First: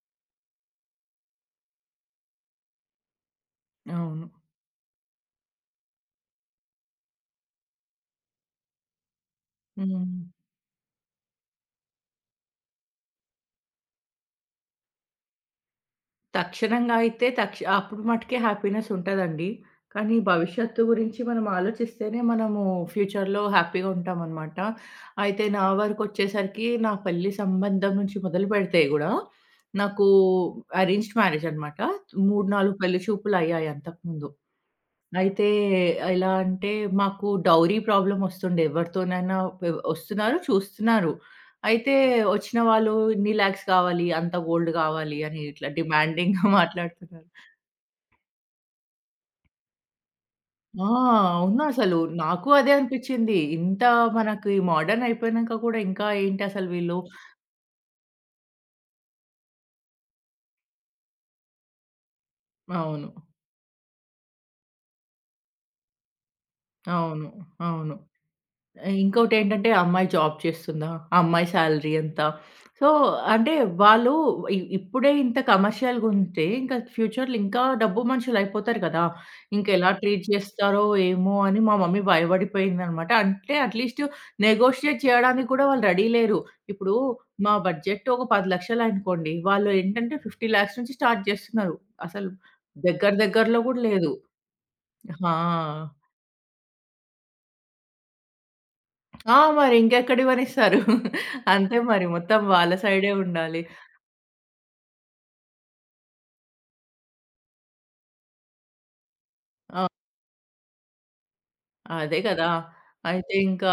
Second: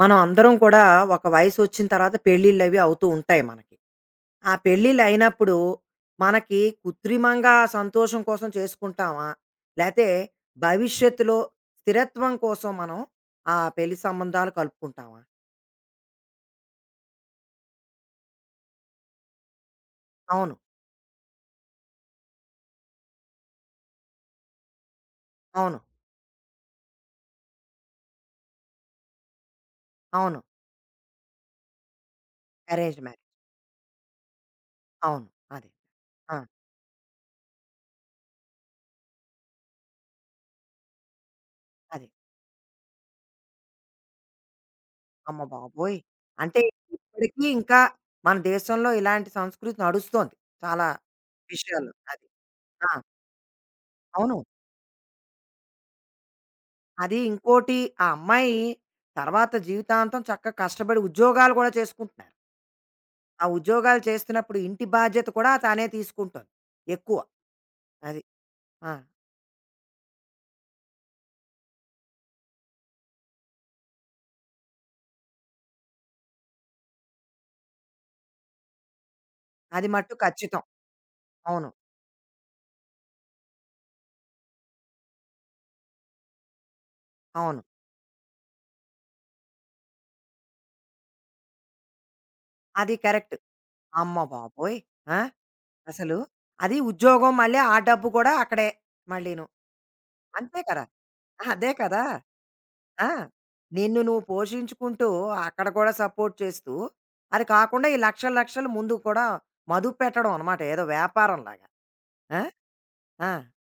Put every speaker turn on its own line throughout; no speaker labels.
మనం అందరం కూడా ఒక వయసు వచ్చిన తర్వాత పెళ్ళిళ్ళు అవి అవుతూ ఉంటాయి మనకి.
అవును.
ఆ పెళ్ళిళ్ళు అయినప్పుడు మనకి కృత్రిమంగా సంతోషం కోసం చేసుకుంటామా? లేతే
హ్మ్.
భవిష్యత్తులో స్థిరత్వం కోసం మనం ఆ పెళ్లి సంబంధాలు కలుపుకుంటామా?
తక్షణంగా అయితే అప్పుడు మట్టుకే హ్యాపీనెస్ ఉంటదండి. కానీ
అవును.
భవిష్యత్తు గురించి మనం ఆలోచిస్తేనే మనము ఫ్యూచర్‌లో హ్యాపీగా ఉంటామనమాట. అయితే నా
అవును.
వరకొచ్చేసరికి నా పెళ్లి సంబంధం నుంచి మొదలుపెడితే గూడా నాకు
అవును.
అరేంజ్డ్ మ్యారేజనమాట. 3, 4
అరేంజ్
పెళ్లి
మ్యారేజ్.
చూపులయ్యాయి అంతకుముందు.
అవును.
అయితే
అదే.
ఎలా
ఆ!
అంటే మాకు డౌరీ ప్రాబ్లమ్ ఒస్తుండే. ఎవరితోనైనా ఒస్తున్నారు, చూస్తున్నారు. అయితే
అదే.
ఒచ్చిన వాళ్ళు ఇన్ని లాక్స్ కావాలి, అంత గోల్డ్ గావాలి
అమ్మ
అని ఇట్లా
బాబోయ్!
డిమాండింగ్‌గా
అంటే
మాట్లాడుతున్నారు.
ఇప్పటికీ ఇంకా మన దేశంలో ఇలాంటి సంస్కృతి నడుస్తోంది. చాలా
ఆ!
విషయాల్లో.
అవునసలు.
అది.
నాకు అదే
ఆ!
అనిపిచ్చింది. ఇంత
అవును.
మనకి మోడర్న్ అయిపోయినంక కూడా ఇంకా ఏంటసలు వీళ్ళు.
అది ఇంకోటి ఆ అమ్మాయి తర్వాత జీవితాంతం చక్కగా కష్టపడి ఉద్యోగాలు కూడా చేసుకుంటున్నారు.
అవును.
ఆ ఉద్యోగాలు చేస్తున్నప్పుడు ఇంటి బాధ్యత కూడా తనే తీసుకుంటుంది ఎక్కువ.
అవును. అవును.
అది. ఆ!
ఇంకోటేంటంటే ఆ అమ్మాయి జాబ్ చేస్తుందా? ఆ అమ్మాయి సాలరీ ఎంత? సో, అంటే వాళ్ళు ఇప్పుడే ఇంత కమర్షియల్‌గుంటే ఇంకా ఫ్యూచర్‌లో ఇంకా డబ్బు మనుషులయిపోతారు కదా!
అది
ఇంకెలా
మట్టు
ట్రీట్
ఖచ్చితం.
చేస్తారో ఏమో అని
అవును.
మా మమ్మీ భయపడిపోయిందనమాట. అంటే అట్‌లీస్ట్ నెగోషియేట్ చేయడానికి కూడా వాళ్ళు రెడీ లేరు. ఇప్పుడు మా
అవును.
బడ్జెట్ ఒక 10,00,000 అనుకోండి. వాళ్ళు ఏంటంటే 50,00,000 నుంచి స్టార్ట్ చేస్తున్నారు. అసలు
అది
దగ్గర
కరెక్ట్.
దగ్గరలో కూడా లేదు.
అమ్మ బాబోయ్! ఆ!
ఆ!
అసలు అది ఉద్యోగం మళ్ళీ ఆ డబ్బు కూడా అక్కడే
ఆ!
మళ్ళీను.
మరి
అంతే
ఇంకెక్కడివ్వనిస్తారు.
కదా! అదే
అంతే
కదా!
మరి మొత్తం వాళ్ళ
ఆ!
సైడే ఉండాలి.
నిన్ను నువ్వు పోషించుకుంటూ అక్కడ కూడా సపోర్ట్ చేస్తూ, అది కాకుండా ఈ లక్షలు, లక్షలు ముందు కూడా
ఆ!
మదుపు పెట్టడం అనమాట. ఏదో వ్యాపారంలాగా.
అదే
ఆ!
కదా!
ఆ!
అయితే ఇంకా,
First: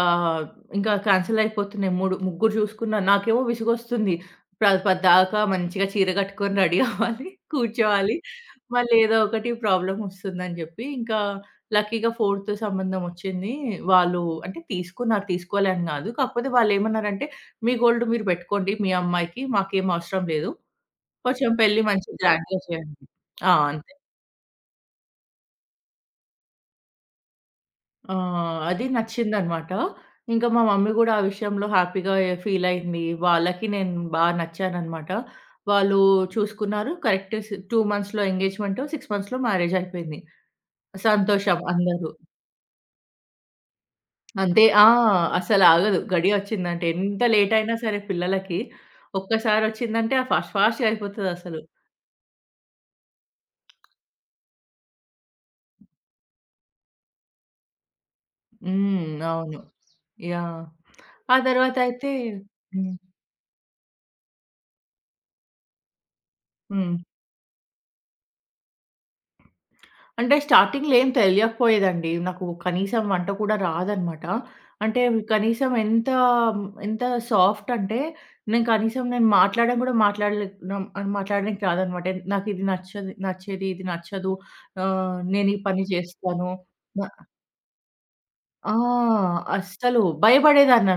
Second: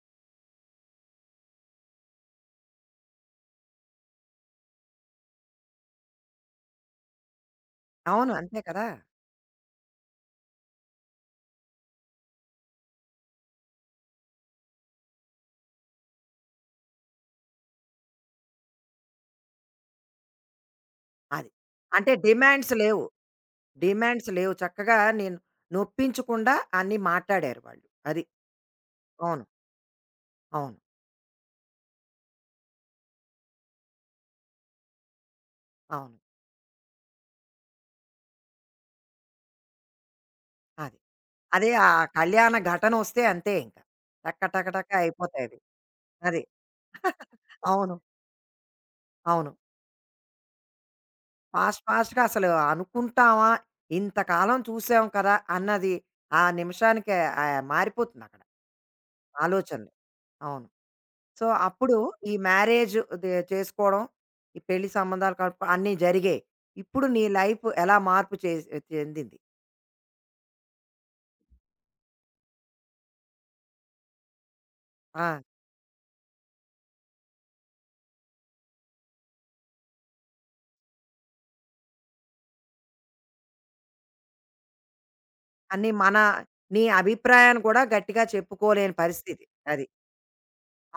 ఇంకా కాన్సెల్ అయిపోతున్నాయి. 3 ముగ్గురు చూసుకున్నా. నాకేమో విసుగొస్తుంది. పద్దాకా మంచిగా చీర కట్టుకొని రెడీ అవ్వాలి. కూర్చోవాలి.
అవును. అంతే కదా!
మళ్ళీ ఏదో ఒకటి ప్రాబ్లమ్ వస్తుందని చెప్పి, ఇంకా లక్కీగా ఫోర్త్ సంబంధం వచ్చింది. వాళ్ళు అంటే తీసుకున్నారు. తీసుకోలే అని కాదు. కాకపోతే వాళ్ళేమన్నారంటే, "మీ గోల్డ్ మీరు పెట్టుకోండి మీ అమ్మాయికి. మాకేం అవసరం లేదు."
అది.
కొంచెం పెళ్లి మంచి
అంటే
గ్రాండ్‌గా
డిమాండ్స్
చేయండి.
లేవు.
ఆ! అంతే.
డిమాండ్స్ లేవు. చక్కగా నేను నొప్పించకుండా అన్నీ మాట్లాడారు వాళ్ళు. అది.
ఆహ్, అది
అవును.
నచ్చిందనమాట. ఇంకా మా
అవును.
మమ్మీ గూడా ఆ విషయంలో హ్యాపీగా ఫీల్ అయింది. వాళ్ళకి నేను నచ్చాననమాట. వాళ్ళు
అవును.
చూసుకున్నారు. కరెక్ట్ 2 మంత్స్‌లో ఎంగేజ్‌మెంట్, 6 మంత్స్‌లో మ్యారేజ్ అయిపోయింది.
అది.
సంతోషం
అదే ఆ
అందరూ.
కళ్యాణ ఘటనొస్తే అంతే ఇంక. టక
అంతే
టక
ఆ!
టక అయిపోతాయి అవి.
అసలాగదు.
అది.
గడియొచ్చిందంటే ఎంత లేట్ అయినా
అవును.
సరే పిల్లలకి
అవును.
ఒక్కసారొచ్చిందంటే ఆ ఫాస్ట్ ఫాస్ట్‌గా అయిపోతదసలు.
ఫాస్ట్ ఫాస్ట్‌గా అసలు అనుకుంటామా? ఇంతకాలం చూసాం కదా! అన్నది ఆ నిమిషానికే ఆహ్, మారిపోతుందక్కడ
హ్మ్. అవును.
ఆలోచనలు.
యాహ్!
అవును.
ఆ
సో, అప్పుడు
తర్వాతయితే.
ఈ మ్యారేజ్
హ్మ్.
దే చేసుకోవడం, ఈ పెళ్లి సంబంధాలు కలుపు అన్నీ జరిగాయి.
హ్మ్.
ఇప్పుడు నీ లైఫ్ ఎలా మార్పు చేసి చెందింది?
అంటే స్టార్టింగ్‌లో ఏం తెలియకపోయేదండి. నాకు కనీసం వంట కూడా రాదనమాట. అంటే
ఆ!
కనీసం ఎంత, ఎంత సాఫ్ట్ అంటే నేను మాట్లాడడం కూడా మాట్లాడలే. నం మాట్లాడడానికి రాదనమాట. నాకు ఇది నచ్చదు నచ్చేది, ఇది నచ్చదు. ఆహ్, నేను ఈ పని
అని మన
చేస్తాను.
నీ
న
అభిప్రాయాన్ని కూడా గట్టిగా
ఆ!
చెప్పుకోలేని పరిస్థితి. అది.
అస్సలు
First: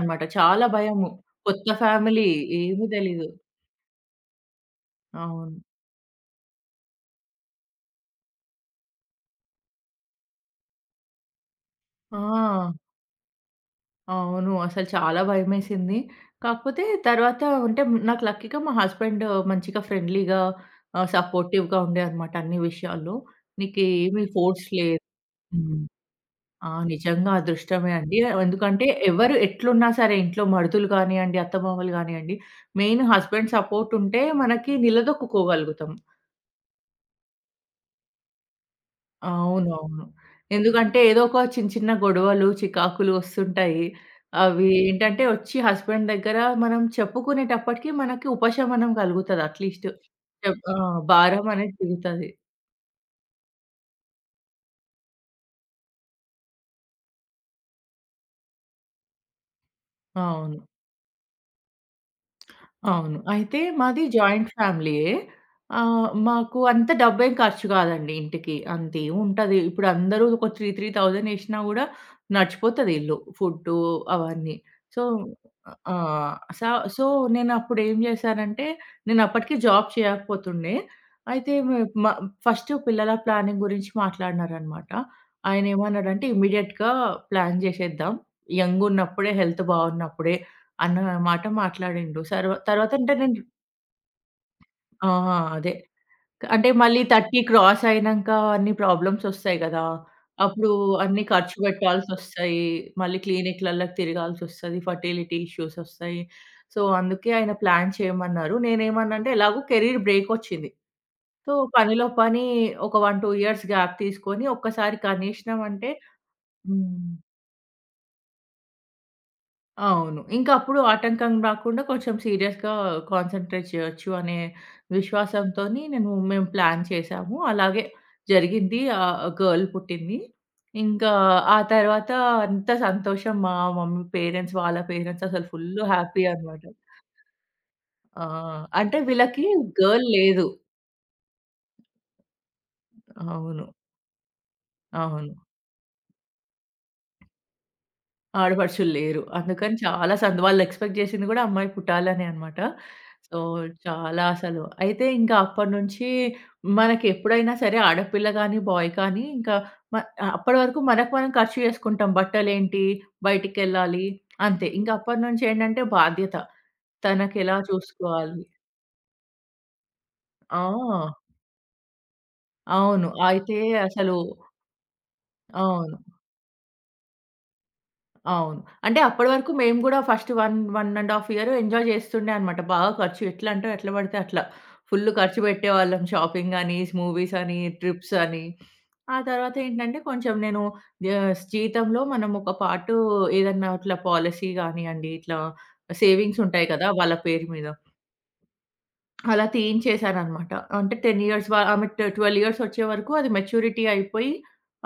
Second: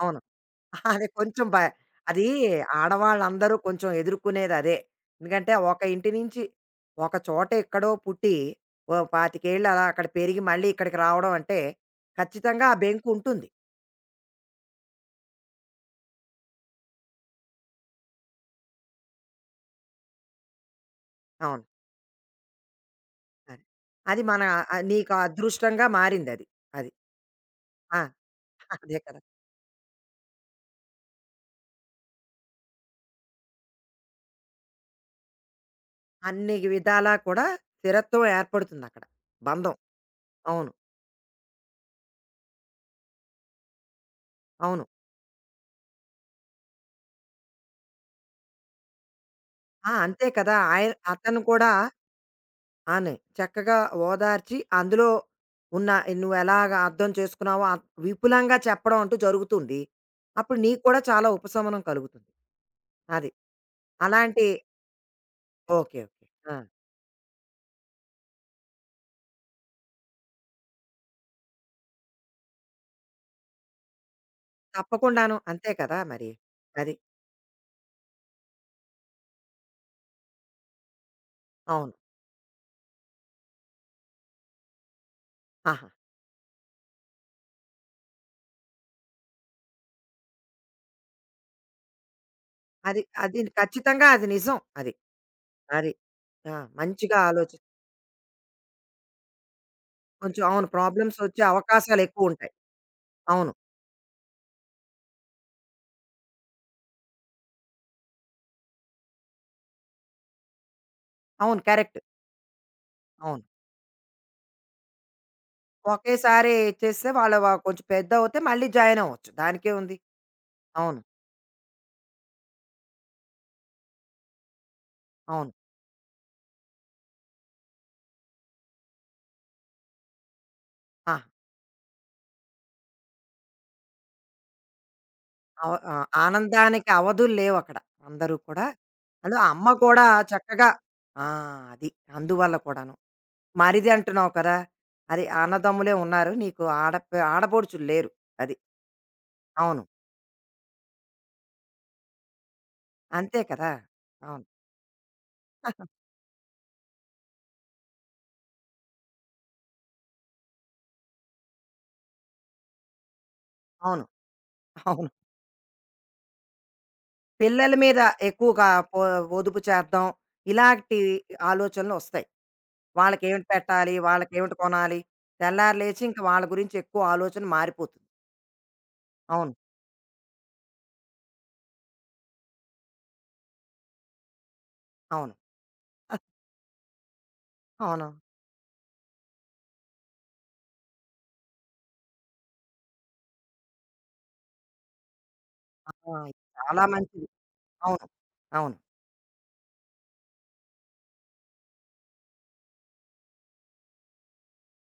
అవును.
చాలా
అది
భయము.
కొంచెం భ
కొత్త
అది
ఫ్యామిలీ ఏమి తెలీదు.
ఆడవాళ్ళందరూ కొంచెం ఎదుర్కొనేది అదే. ఎందుకంటే
అవును.
ఒక ఇంటి నుంచి ఒక చోట ఎక్కడో పుట్టి, ఓ 25 ఏళ్ళు అలా అక్కడ పెరిగి మళ్ళీ ఇక్కడికి రావడం అంటే ఖచ్చితంగా ఆ
ఆ!
బెంకు ఉంటుంది.
అవును. అసలు చాలా భయమేసింది. కాకపోతే తర్వాత అంటే నాకు లక్కీగా మా హస్బెండ్ మంచిగా ఫ్రెండ్లీగా ఆహ్,
అవును.
సపోర్టివ్‌గా ఉండేదనమాట అన్ని విషయాల్లో.
అది. అది
నీకేమి
మన
ఫోర్స్
ఆహ్,
లేదు.
నీకు
హ్మ్.
అదృష్టంగా మారిందది.
ఆ!
అది. అది
నిజంగా అదృష్టమే
ఆ!
అండి. ఎందుకంటే
అదే కదా!
ఎవరు ఎట్లున్నా సరే ఇంట్లో మరుదులు గానియండి, అత్తమామలు గానియండి, మెయిన్ హస్బెండ్ సపోర్ట్ ఉంటే మనకి నిలదొక్కుకోగలుగుతాం.
అన్ని విధాలా కూడా స్థిరత్వం ఏర్పడుతుందక్కడ. బంధం.
అవునవును.
అవును.
ఎందుకంటే ఏదో ఒక చిన్న చిన్న గొడవలు, చికాకులు వస్తుంటాయి. అవి
అవును.
ఏంటంటే వచ్చి హస్బెండ్ దగ్గర మనం చెప్పుకునేటప్పటికి మనకి ఉపశమనం కలుగుతది అట్‌లీస్ట్.
ఆ! అంతే కదా!
ఆ!
ఆయన అతను
భారం
కూడా
అనేది దిగుతది.
అని చక్కగా ఓదార్చి అందులో ఉన్న నువ్వు ఎలాగ అర్థం చేసుకున్నావో అంత విపులంగా చెప్పడం అంటూ జరుగుతుంది. అప్పుడు
అవును.
నీకు కూడా చాలా ఉపశమనం కలుగుతుంది.
అవును.
అది.
అయితే మాది
అలాంటి
జాయింట్ ఫ్యామిలీయే.
ఓకే.
ఆహ్,
ఓకే. ఆ!
మాకు అంత డబ్బేం ఖర్చు కాదండి ఇంటికి. అంతే ఉంటది. ఇప్పుడు అందరూ ఒక 3, 3,000 ఏసినా గూడా నడిచిపోతది ఇల్లు. ఫుడ్డు అవన్నీ. సో.
తప్పకుండాను. అంతే
ఆ!
కదా మరి.
స
అది.
సో, నేనప్పుడు ఏం జేశానంటే, నేనప్పటికి జాబ్ చేయకపోతుండే. అయితే మే
అవును.
మ ఫస్ట్ పిల్లల ప్లానింగ్ గురించి మాట్లాడినారనమాట.
ఆహా!
ఆయనేమన్నాడంటే, "ఇమ్మీడియేట్‌గా ప్లాన్ జేసేద్దాం. యంగున్నప్పుడే, హెల్త్ బావున్నప్పుడే అన్న మాట మాట్లాడిండు. తర్వాత
అది
అంటే
అది
నేను.
ఖచ్చితంగా అది నిజం. అది.
ఆ! అదే.
అది. ఆ!
అంటే మళ్ళీ
మంచిగా
30
ఆలోచి
క్రాస్ అయినంక అన్ని ప్రాబ్లమ్స్ ఒస్తాయి గదా!
కొంచెం అవును.
అప్పుడు
ప్రాబ్లమ్స్
అన్నీ
వచ్చే
ఖర్చు
అవకాశాలు ఎక్కువుంటాయి.
పెట్టాల్సొస్తాయి. మళ్ళీ
అవును.
క్లినిక్‌లల్లకి తిరగాల్సొస్తది. ఫర్టిలిటీ ఇష్యూస్ ఒస్తాయి. సో, అందుకే ఆయన ప్లాన్ చేయమన్నారు. నేనేమన్నా అంటే ఎలాగో కెరీర్ బ్రేక్ ఒచ్చింది. సో,
అవును. కరెక్ట్.
పనిలో పని ఒక 1, 2
అవును.
ఇయర్స్ గ్యాప్ తీసుకొని ఒక్కసారి కనీసనం అంటే.
ఒకేసారి చేస్తే
హ్మ్.
వాళ్ళు వ కొంచెం పెద్దవుతే మళ్ళీ జాయిన్ అవ్వచ్చు. దానికే ఉంది.
అవును. ఇంకా అప్పుడు
అవును.
ఆటంకం రాకుండా కొంచెం సీరియస్‌గా కాన్సంట్రేట్ చేయొచ్చు అనే
అవును.
విశ్వాసంతోని మేము ప్లాన్ చేసాము. అలాగే జరిగింది. ఆహ్, గర్ల్ పుట్టింది. ఇంకా
ఆ!
ఆ తర్వాత అంత సంతోషం మా మమ్మీ పేరెంట్స్, వాళ్ళ పేరెంట్స్ అసలు
అవ
ఫుల్
ఆ!
హ్యాపీ అనమాట.
ఆనందానికి అవధులు లేవక్కడ.
ఆ!
అందరూ కూడా.
అంటే
అందులో
వీళ్ళకి
అమ్మ కూడా
గర్ల్ లేదు.
చక్కగా ఆ! అది. అందువల్ల కూడాను.
అవును.
మరిది అంటున్నావు కదా! అది
అవును.
అన్నదమ్ములే ఉన్నారు. నీకు ఆడపి ఆడపడుచులు లేరు. అది.
ఆడపడుచులు లేరు. అందుకని
అవును.
చాలా వాళ్ళు ఎక్స్‌పెక్ట్ చేసింది గూడా అమ్మాయి పుట్టాలనే అన్నమాట. సో,
అంతే కదా!
చాలా
అవును.
అసలు. అయితే ఇంకా అప్పటినుంచి మనకెప్పుడైనా సరే ఆడపిల్ల గాని, బాయ్ కానీ ఇంకా మ అప్పటి వరకు మనకు మనం ఖర్చు చేసుకుంటాం. బట్టలేంటి,
అవును.
బయటికెళ్ళాలి అంతే. ఇంక
అవును.
అప్పటినుంచి ఏంటంటే బాధ్యత. తనకెలా
పిల్లల మీద
చూసుకోవాలి.
ఎక్కువగా పొ పొదుపు చేద్దాం.
ఆ!
ఇలాంటి ఆలోచనలొస్తాయి.
అవును.
వాళ్ళకేమిటి
అయితే
పెట్టాలి?
అసలు.
వాళ్ళకేమిటి కొనాలి? తెల్లారి
అవును.
లేచి ఇంక వాళ్ళ గురించి ఎక్కువ ఆలోచన మారిపోతుంది.
అవును. అంటే అప్పటి వరకు
అవును.
మేము గూడా ఫస్ట్ 1, 1 ½ ఇయర్ ఎంజాయ్ చేస్తుండే అనమాట. బాగా ఖర్చు ఎట్లా అంటే ఎట్లా పడితే అట్లా. ఫుల్
అవును.
ఖర్చు పెట్టేవాళ్ళం. షాపింగ్ అని, మూవీస్ అని,
అవును.
ట్రిప్స్ అని. ఆ తర్వాత ఏంటంటే కొంచెం నేను ఆహ్, జీతంలో మనం ఒక పార్టు ఏదన్నా ఇట్లా పాలిసీ గానియండి, ఇట్లా
ఆ!
సేవింగ్స్ ఉంటాయి
చాలా
కదా! వాళ్ళ
మంచిది.
పేరు మీద.
అవును. అవును.
అలా తీయించేసాననమాట. అంటే 10 ఇయర్స్ ఆమె 12 ఇయర్స్ వచ్చే వరకు అది మెచ్యూరిటీ అయిపోయి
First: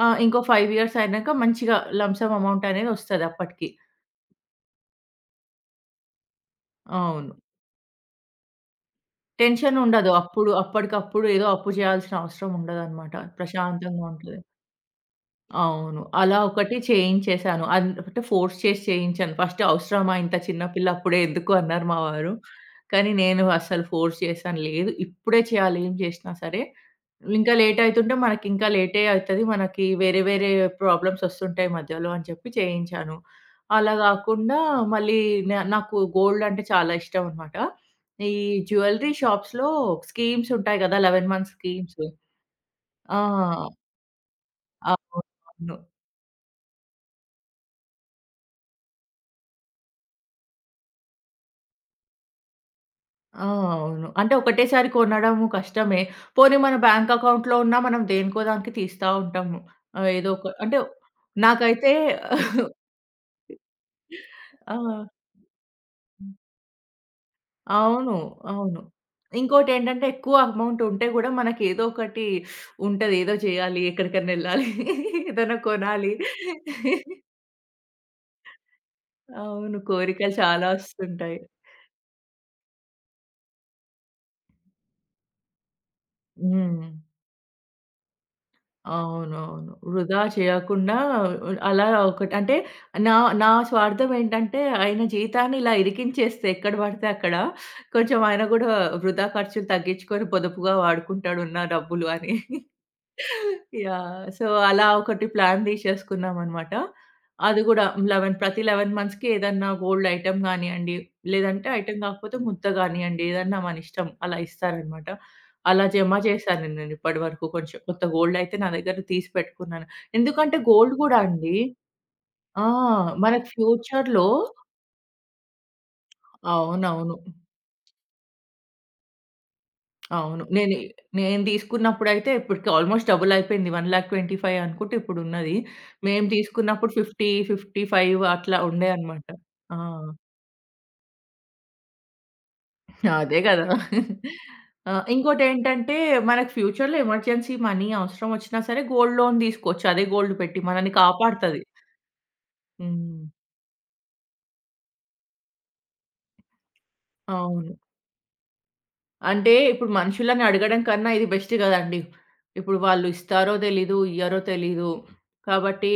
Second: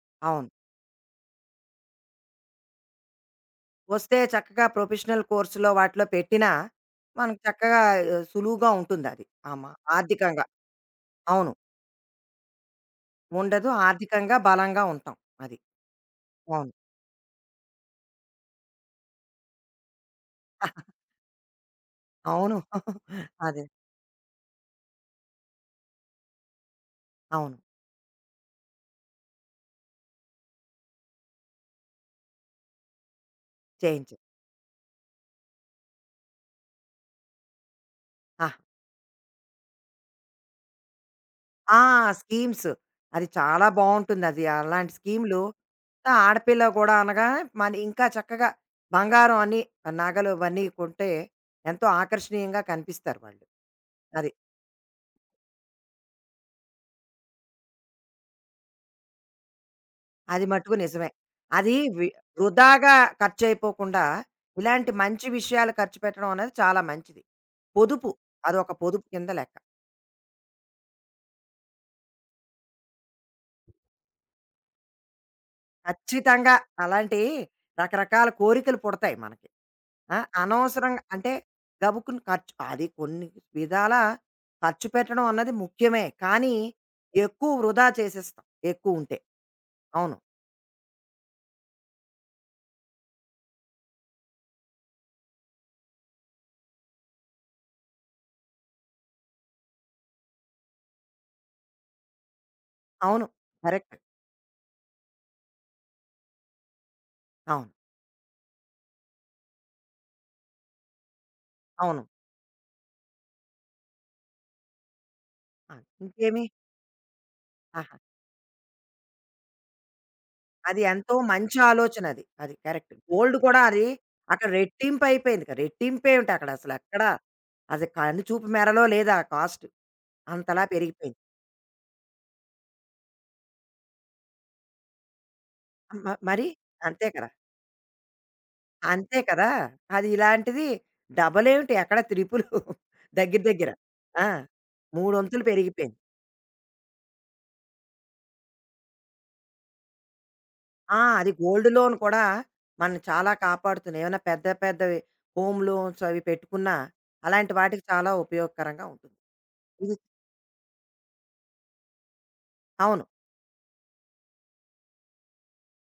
ఆహ్, ఇంకో
అవును.
5 ఇయర్స్ అయినాక మంచిగా లంప్ సమ్ అమౌంట్ అనేది వస్తది అప్పటికి.
వస్తే చక్కగా ప్రొఫెషనల్ కోర్సులో వాటిలో పెట్టినా,
అవును.
మనకు చక్కగా ఆహ్, సులువుగా ఉంటుందది. ఆమ
టెన్షనుండదు.
ఆర్థికంగా.
అప్పుడు అప్పటికప్పుడు ఏదో
అవును.
అప్పు చేయాల్సిన అవసరం ఉండదనమాట.
ఉండదు.
ప్రశాంతంగా
ఆర్థికంగా
ఉంటది.
బలంగా ఉంటాం. అది.
అవును. అలా
అవును.
ఒకటి చేయించేశాను. అంటే ఫోర్స్ చేసి చేయించాను. ఫస్ట్ అవసరమా ఇంత చిన్న పిల్ల అప్పుడే ఎందుకు అన్నారు మా వారు.
అవును.
కానీ నేను
అదే.
అస్సలు ఫోర్స్ చేశాను. లేదు ఇప్పుడే చేయాలి ఏం చేసినా సరే. ఇంకా
అవును.
లేట్ అయితుంటే మనకి ఇంకా లేటే అయితది. మనకి వేరే వేరే ప్రాబ్లమ్స్ వస్తుంటాయి మధ్యలో అని చెప్పి చేయించాను. అలా
చేయించాం.
గాకుండా మళ్ళీ నాకు గోల్డ్ అంటే చాలా ఇష్టం అనమాట. ఈ
ఆ!
జ్యువెల్లరీ షాప్స్‌లో స్కీమ్స్ ఉంటాయి గదా! 11 మంత్స్
ఆ!
స్కీమ్స్.
స్కీమ్స్. అది చాలా
ఆ!
బావుంటుందది. అలాంటి స్కీమ్‌లు
అవునవును.
ఆడపిల్ల కూడా అనగా మన ఇంకా చక్కగా బంగారం అని నగలు అవన్నీ కొంటే ఎంతో ఆకర్షణీయంగా కనిపిస్తారు వాళ్ళు.
ఆ! అవును.
అది.
అంటే ఒకటేసారి కొనడము కష్టమే. పోనీ మన బ్యాంక్ అకౌంట్‌లో ఉన్నా మనం దేనికో దానికి తీస్తా ఉంటాము. ఆహ్, ఏదో
అది
ఒక
మట్టుకు
అంటే
నిజమే. అది
నాకైతే.
వి వృధాగా ఖర్చయిపోకుండా
ఆ!
ఇలాంటి మంచి విషయాలు ఖర్చు పెట్టడం అనేది చాలా మంచిది. పొదుపు.
అవును.
అదొక
అవును.
పొదుపు కింద లెక్క.
ఇంకోటేంటంటే ఎక్కువ అమౌంట్ ఉంటే గూడా మనకి ఏదో ఒకటి ఉంటది. ఏదో చేయాలి, ఎక్కడికన్నా ఎళ్ళాలి, ఏదైనా కొనాలి.
ఖచ్చితంగా. అలాంటి రకరకాల కోరికలు పుడతాయి మనకి.
అవును.
ఆ!
కోరికలు చాలా
అనవసరంగా అంటే
వస్తుంటాయి.
గబుక్కున ఖర్చు అది కొన్ని విధాలా ఖర్చు పెట్టడం అన్నది ముఖ్యమే. కానీ
హ్మ్.
ఎక్కువ వృధా చేసేస్తాం ఎక్కువుంటే.
అవునవును.
అవును.
వృధా చేయకుండా అలా ఒకటి అంటే నా నా స్వార్థం ఏంటంటే ఆయన జీతాన్ని ఇలా ఇరికించేస్తే ఎక్కడ పడితే అక్కడ కొంచెం ఆయన గూడా వృధా ఖర్చులు తగ్గించుకొని పొదుపుగా వాడుకుంటాడు ఉన్న డబ్బులు అని.
అవును. కరెక్ట్.
యాహ్! సో, అలా ఒకటి ప్లాన్ తీసేసుకున్నామనమాట. అది
అవును.
గూడా 11 ప్రతి 11 మంత్స్‌కి ఏదన్నా గోల్డ్ ఐటెమ్ గానియండి, లేదంటే ఐటెమ్
అవును.
గాకపోతే ముద్ద గానియండి, ఏదన్నా మనిష్టం అలా ఇస్తారనమాట.
ఆ!
అలా జమ
ఇంకేమి
చేశాను నేను ఇప్పటి వరకు కొంచెం.
ఆహా!
కొంత గోల్డ్ అయితే నా దగ్గర తీసి పెట్టుకున్నాను. ఎందుకంటే
అది
గోల్డ్
ఎంతో
గూడా అండి.
మంచి ఆలోచన అది. అది
ఆ!
కరెక్ట్. గోల్డ్
మనకి
కూడా అది
ఫ్యూచర్‌లో.
అక్కడ రెట్టింపు అయిపోయింది. కదా, రెట్టింపే ఏమిటి అక్కడ అసలెక్కడ
అవునవును.
అది కన్ను చూపు మేరలో లేదు ఆ కాస్ట్.
అవును.
అంతలా
నేను
పెరిగిపోయింది.
నేను తీసుకున్నప్పుడైతే ఇప్పటికి ఆల్‌మోస్ట్ డబుల్ అయిపోయింది. 1,25,000 అనుకుంటే ఇప్పుడున్నది.
మ
మేము
మరి
తీసుకున్నప్పుడు
అంతే కదా!
50, 55 అట్లా ఉండే
అంతే
అన్నమాట.
కదా!
ఆ!
అది ఇలాంటిది డబలేమిటి ఎక్కడ త్రిపులు
అదే
దగ్గర
గదా!
దగ్గర. ఆ!
ఆ!
మూడొంతులు
ఇంకోటేంటంటే
పెరిగిపోయింది.
మనకు ఫ్యూచర్‌లో ఎమర్జెన్సీ మనీ అవసరం వచ్చినా సరే గోల్డ్ లోన్ తీసుకోవచ్చు. అదే గోల్డ్ పెట్టి మనల్ని
ఆ! అది
కాపాడుతది.
గోల్డ్ లోన్ కూడా మనం
హ్మ్.
చాలా కాపాడుతున్నాయి. ఏమైనా పెద్ద పెద్దవి హోమ్ లోన్స్ అవి పెట్టుకున్నా, అలాంటి
అవును.
వాటికి చాలా ఉపయోగకరంగా ఉంటుంది.
అంటే ఇప్పుడు
ఇది
మనుషులని అడగడం కన్నా ఇది బెస్ట్ గదండీ. ఇప్పుడు
అవును.
వాళ్ళు ఇస్తారో తెలీదు, ఇయ్యరో తెలీదు. కాబట్టి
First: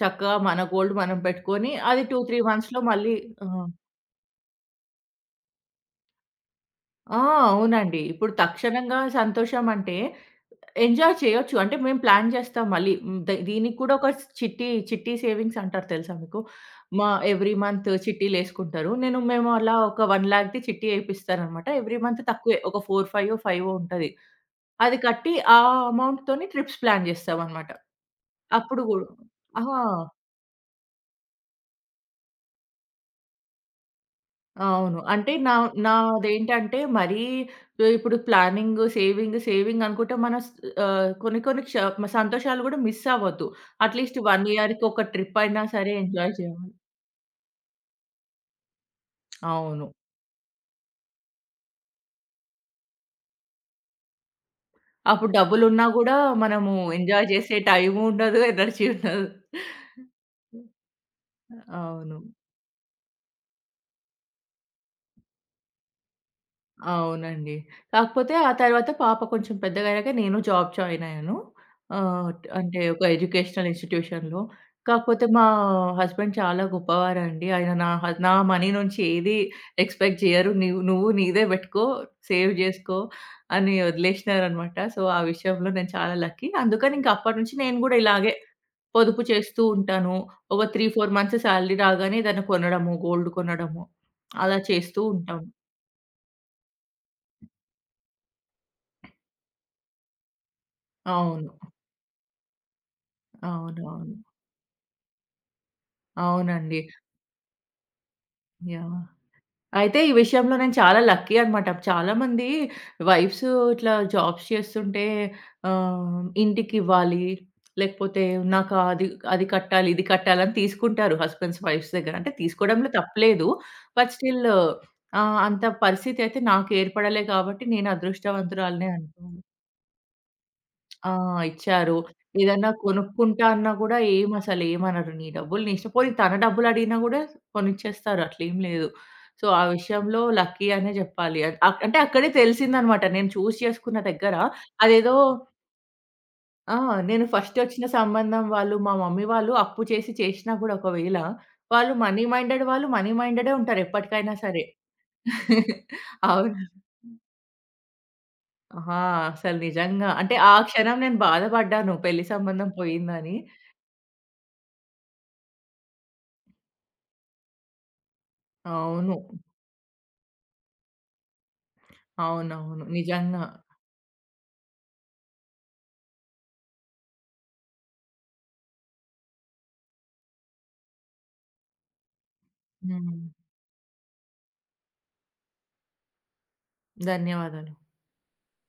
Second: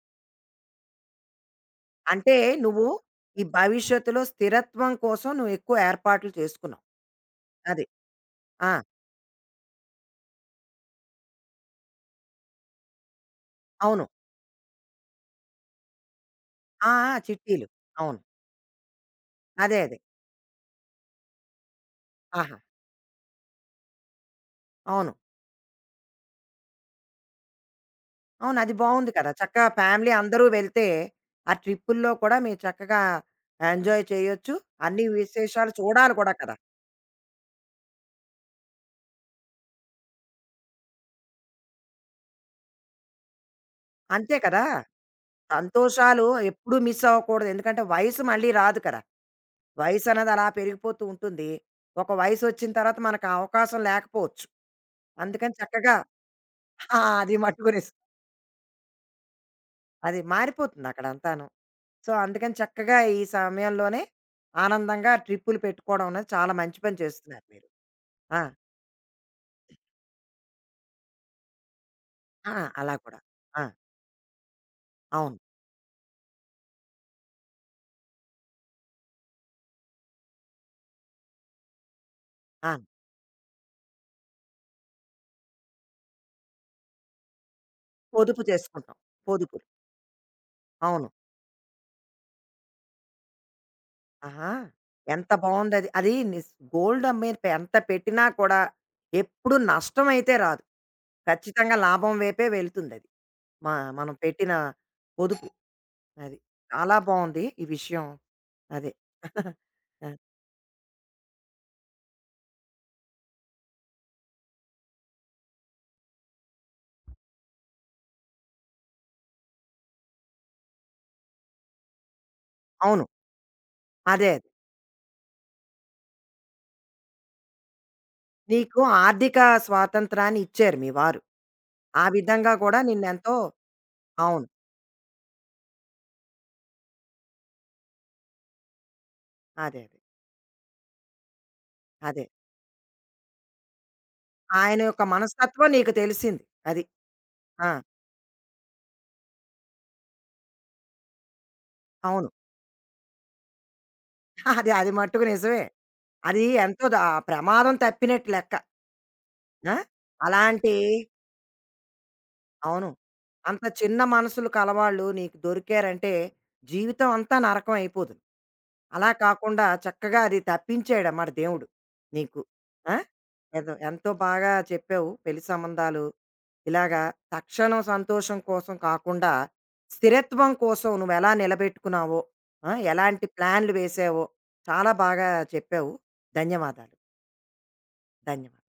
చక్కగా మన గోల్డ్ మనం పెట్టుకొని అది 2,
అంటే
3 మంత్స్‌లో
నువ్వు
మళ్ళీ.
ఈ
ఆ!
భవిష్యత్తులో స్థిరత్వం కోసం నువ్వు ఎక్కువ ఏర్పాట్లు చేసుకున్నావు.
ఆ!
అది.
అవునండి. ఇప్పుడు
ఆ!
తక్షణంగా సంతోషం అంటే ఎంజాయ్ చేయొచ్చు. అంటే మేము ప్లాన్ జేస్తాం మళ్ళీ. హ్మ్. దీనికి కూడా
అవును.
ఒక చిట్టి, చిట్టి సేవింగ్స్ అంటారు తెలుసా మీకు?
ఆ!
మా
ఆ!
ఎవ్రీ
చిట్టీలు.
మంత్
అవును.
చిట్టీలేసుకుంటారు. మేము అలా
అదే అదే.
ఒక 1,00,000ది చిట్టి ఏపిస్తారనమాట. ఎవ్రీ మంత్
ఆహా!
తక్కువే ఒక 4, 5 ఫైవో ఉంటది. అది
అవును.
కట్టి ఆ అమౌంట్‌తోని ట్రిప్స్ ప్లాన్ జేస్తామనమాట.
అవును. అది
అప్పుడు గూడా
బావుంది కదా! చక్కగా
ఆహా!
ఫ్యామిలీ అందరూ వెళ్తే, ఆ ట్రిప్పుల్లో కూడా మీరు చక్కగా ఎంజాయ్ చేయొచ్చు.
అవును.
అన్ని
అంటే
విశేషాలు చూడాలి కూడా కదా!
నాదేంటంటే మరీ ఇప్పుడు ప్లానింగ్, సేవింగ్, సేవింగ్ అనుకుంటే మన ఆహ్, కొన్ని కొన్ని సంతోషాలు గూడా మిస్ అవ్వద్దు. అట్‌లీస్ట్
అంతే
1
కదా!
ఇయర్‌కి ఒక ట్రిప్ అయినా సరే
సంతోషాలు
ఎంజాయ్ చేయాలి.
ఎప్పుడూ మిస్ అవ్వకూడదు. ఎందుకంటే, వయసు మళ్ళీ రాదు కదా!
అవును.
వయసన్నది అలా పెరిగిపోతూ ఉంటుంది. ఒక వయసొచ్చిన తర్వాత మనకు ఆ అవకాశం లేకపోవచ్చు.
అప్పుడు
అందుకని
డబ్బులున్నా
చక్కగా
గూడా మనము
ఆ!
ఎంజాయ్
అది
జేసే
మట్టుకు నిజం.
టైము ఉండదు, ఎనర్జీ ఉండదు.
అది మారిపోతుంది అక్కడంతాను. సో,
అవును.
అందుకని చక్కగా ఈ సమయంలోనే ఆనందంగా ట్రిప్పులు పెట్టుకోవడం అనేది చాలా మంచి పని చేస్తున్నారు
అవునండి.
మీరు.
కాకపోతే
ఆ!
ఆ తర్వాత పాప కొంచెం పెద్దగయ్యాక నేను జాబ్ జాయిన్ అయ్యాను. ఆహ్,
ఆ!
అంటే
అలా
ఒక
కూడా. ఆ!
ఎడ్యుకేషనల్ ఇన్‌స్టిట్యూషన్‌లో. కాకపోతే
అవును.
మా హస్బెండ్ చాలా గొప్పవారండి. ఆయన నా మనీ నుంచి ఏది ఎక్స్‌పెక్ట్ జేయరు. నువ్వు నీదే బెట్టుకో, సేవ్
ఆ!
జేసుకో అని వదిలేసినారనమాట. సో, ఆ విషయంలో నేను చాలా లక్కీ. అందుకని ఇంక అప్పటినుంచి నేను గూడా ఇలాగే
పొదుపు చేసుకుంటాం.
పొదుపు చేస్తూ
పొదుపులు.
ఉంటాను. ఒక 3,
అవును.
4 మంత్స్ సాలరీ రాగానే ఏదైనా కొనడము, గోల్డ్ కొనడము
ఆహా!
అలా చేస్తూ
ఎంత
ఉంటాం.
బావుందది. అది నిస్ గోల్డ్ మీద పె- ఎంత పెట్టినా కూడా ఎప్పుడు నష్టమైతే రాదు.
అవును.
ఖచ్చితంగా లాభం వైపే వెళ్తుందది. మ
అవునవును.
మనం పెట్టిన పొదుపు అది.
అవునండి.
చాలా బావుంది ఈ విషయం. అదే.
యాహ్! అయితే
ఆ!
ఈ విషయంలో నేను చాలా లక్కీ అన్నమాట. చాలామంది వైఫ్స్ ఇట్లా జాబ్స్ చేస్తుంటే ఆహ్, ఇంటికివ్వాలి, లేకపోతే నాకు అది అది కట్టాలి, ఇది కట్టాలి అని తీసుకుంటారు హస్బెండ్స్, వైఫ్స్ దగ్గర. అంటే తీసుకోవడంలో
అవును.
తప్పులేదు. బట్
అదే. అదే.
స్టిల్ ఆహ్, అంత పరిస్థితి అయితే నాకు ఏర్పడలే కాబట్టి నేను
నీకు
అదృష్టవంతురాలనే
ఆర్థిక
అనుకోవాలి.
స్వాతంత్రాన్ని ఇచ్చారు మీ
ఆ!
వారు.
ఇచ్చారు.
ఆ విధంగా
ఏదన్నా
కూడా నిన్నెంతో
కొనుక్కుంటా అన్నా గూడా
అవును.
ఏమసలు ఏమనరు. నీ డబ్బులు నీ ఇష్టం. పోనీ తన డబ్బులు అడిగినా గూడా కొనిచ్చేస్తారు. అట్లేం లేదు. సో, ఆ
అదే. అదే.
విషయంలో లక్కీ అనే జెప్పాలి. అంటే
అదే.
అక్కడే తెలిసిందనమాట. నేను చూజ్ చేసుకున్న దగ్గర
ఆయన యొక్క
అదేదో.
మనస్తత్వం నీకు తెలిసింది.
ఆ!
అది.
నేను ఫస్ట్
ఆ!
ఒచ్చిన సంబంధం వాళ్ళు మా మమ్మీ వాళ్ళు అప్పు చేసి చేషినా గూడా ఒకవేళ
అవును.
వాళ్ళు మనీ మైండెడే ఉంటారు ఎప్పటికైనా సరే.
అది అది మట్టుకు నిజమే. అది
అవును.
ఎంతో దా ప్రమాదం తప్పినట్టు లెక్క.
ఆ! అసలు
ఆ!
నిజంగా. అంటే ఆ
అలాంటి
క్షణం నేను బాధపడ్డాను పెళ్లి సంబంధం
అవును.
పోయిందని.
అంత చిన్న మనసులు కలవాళ్ళు నీకు దొరికారంటే, జీవితం అంతా నరకం అయిపోతుంది. అలా
అవును.
కాకుండా చక్కగా అది తప్పించాడన్నమాట దేవుడు నీకు.
అవునవును.
ఆ!
నిజంగా.
ఏదో ఎంతో బాగా చెప్పావు పెళ్లి సంబంధాలు ఇలాగా తక్షణం సంతోషం కోసం కాకుండా స్థిరత్వం కోసం నువ్వు ఎలా నిలబెట్టుకున్నావో ఆ,
హ్మ్.
ఎలాంటి ప్లాన్లు వేసావో చాలా బాగా చెప్పావు. ధన్యవాదాలు.
ధన్యవాదాలు.
ధన్యవాదాలు.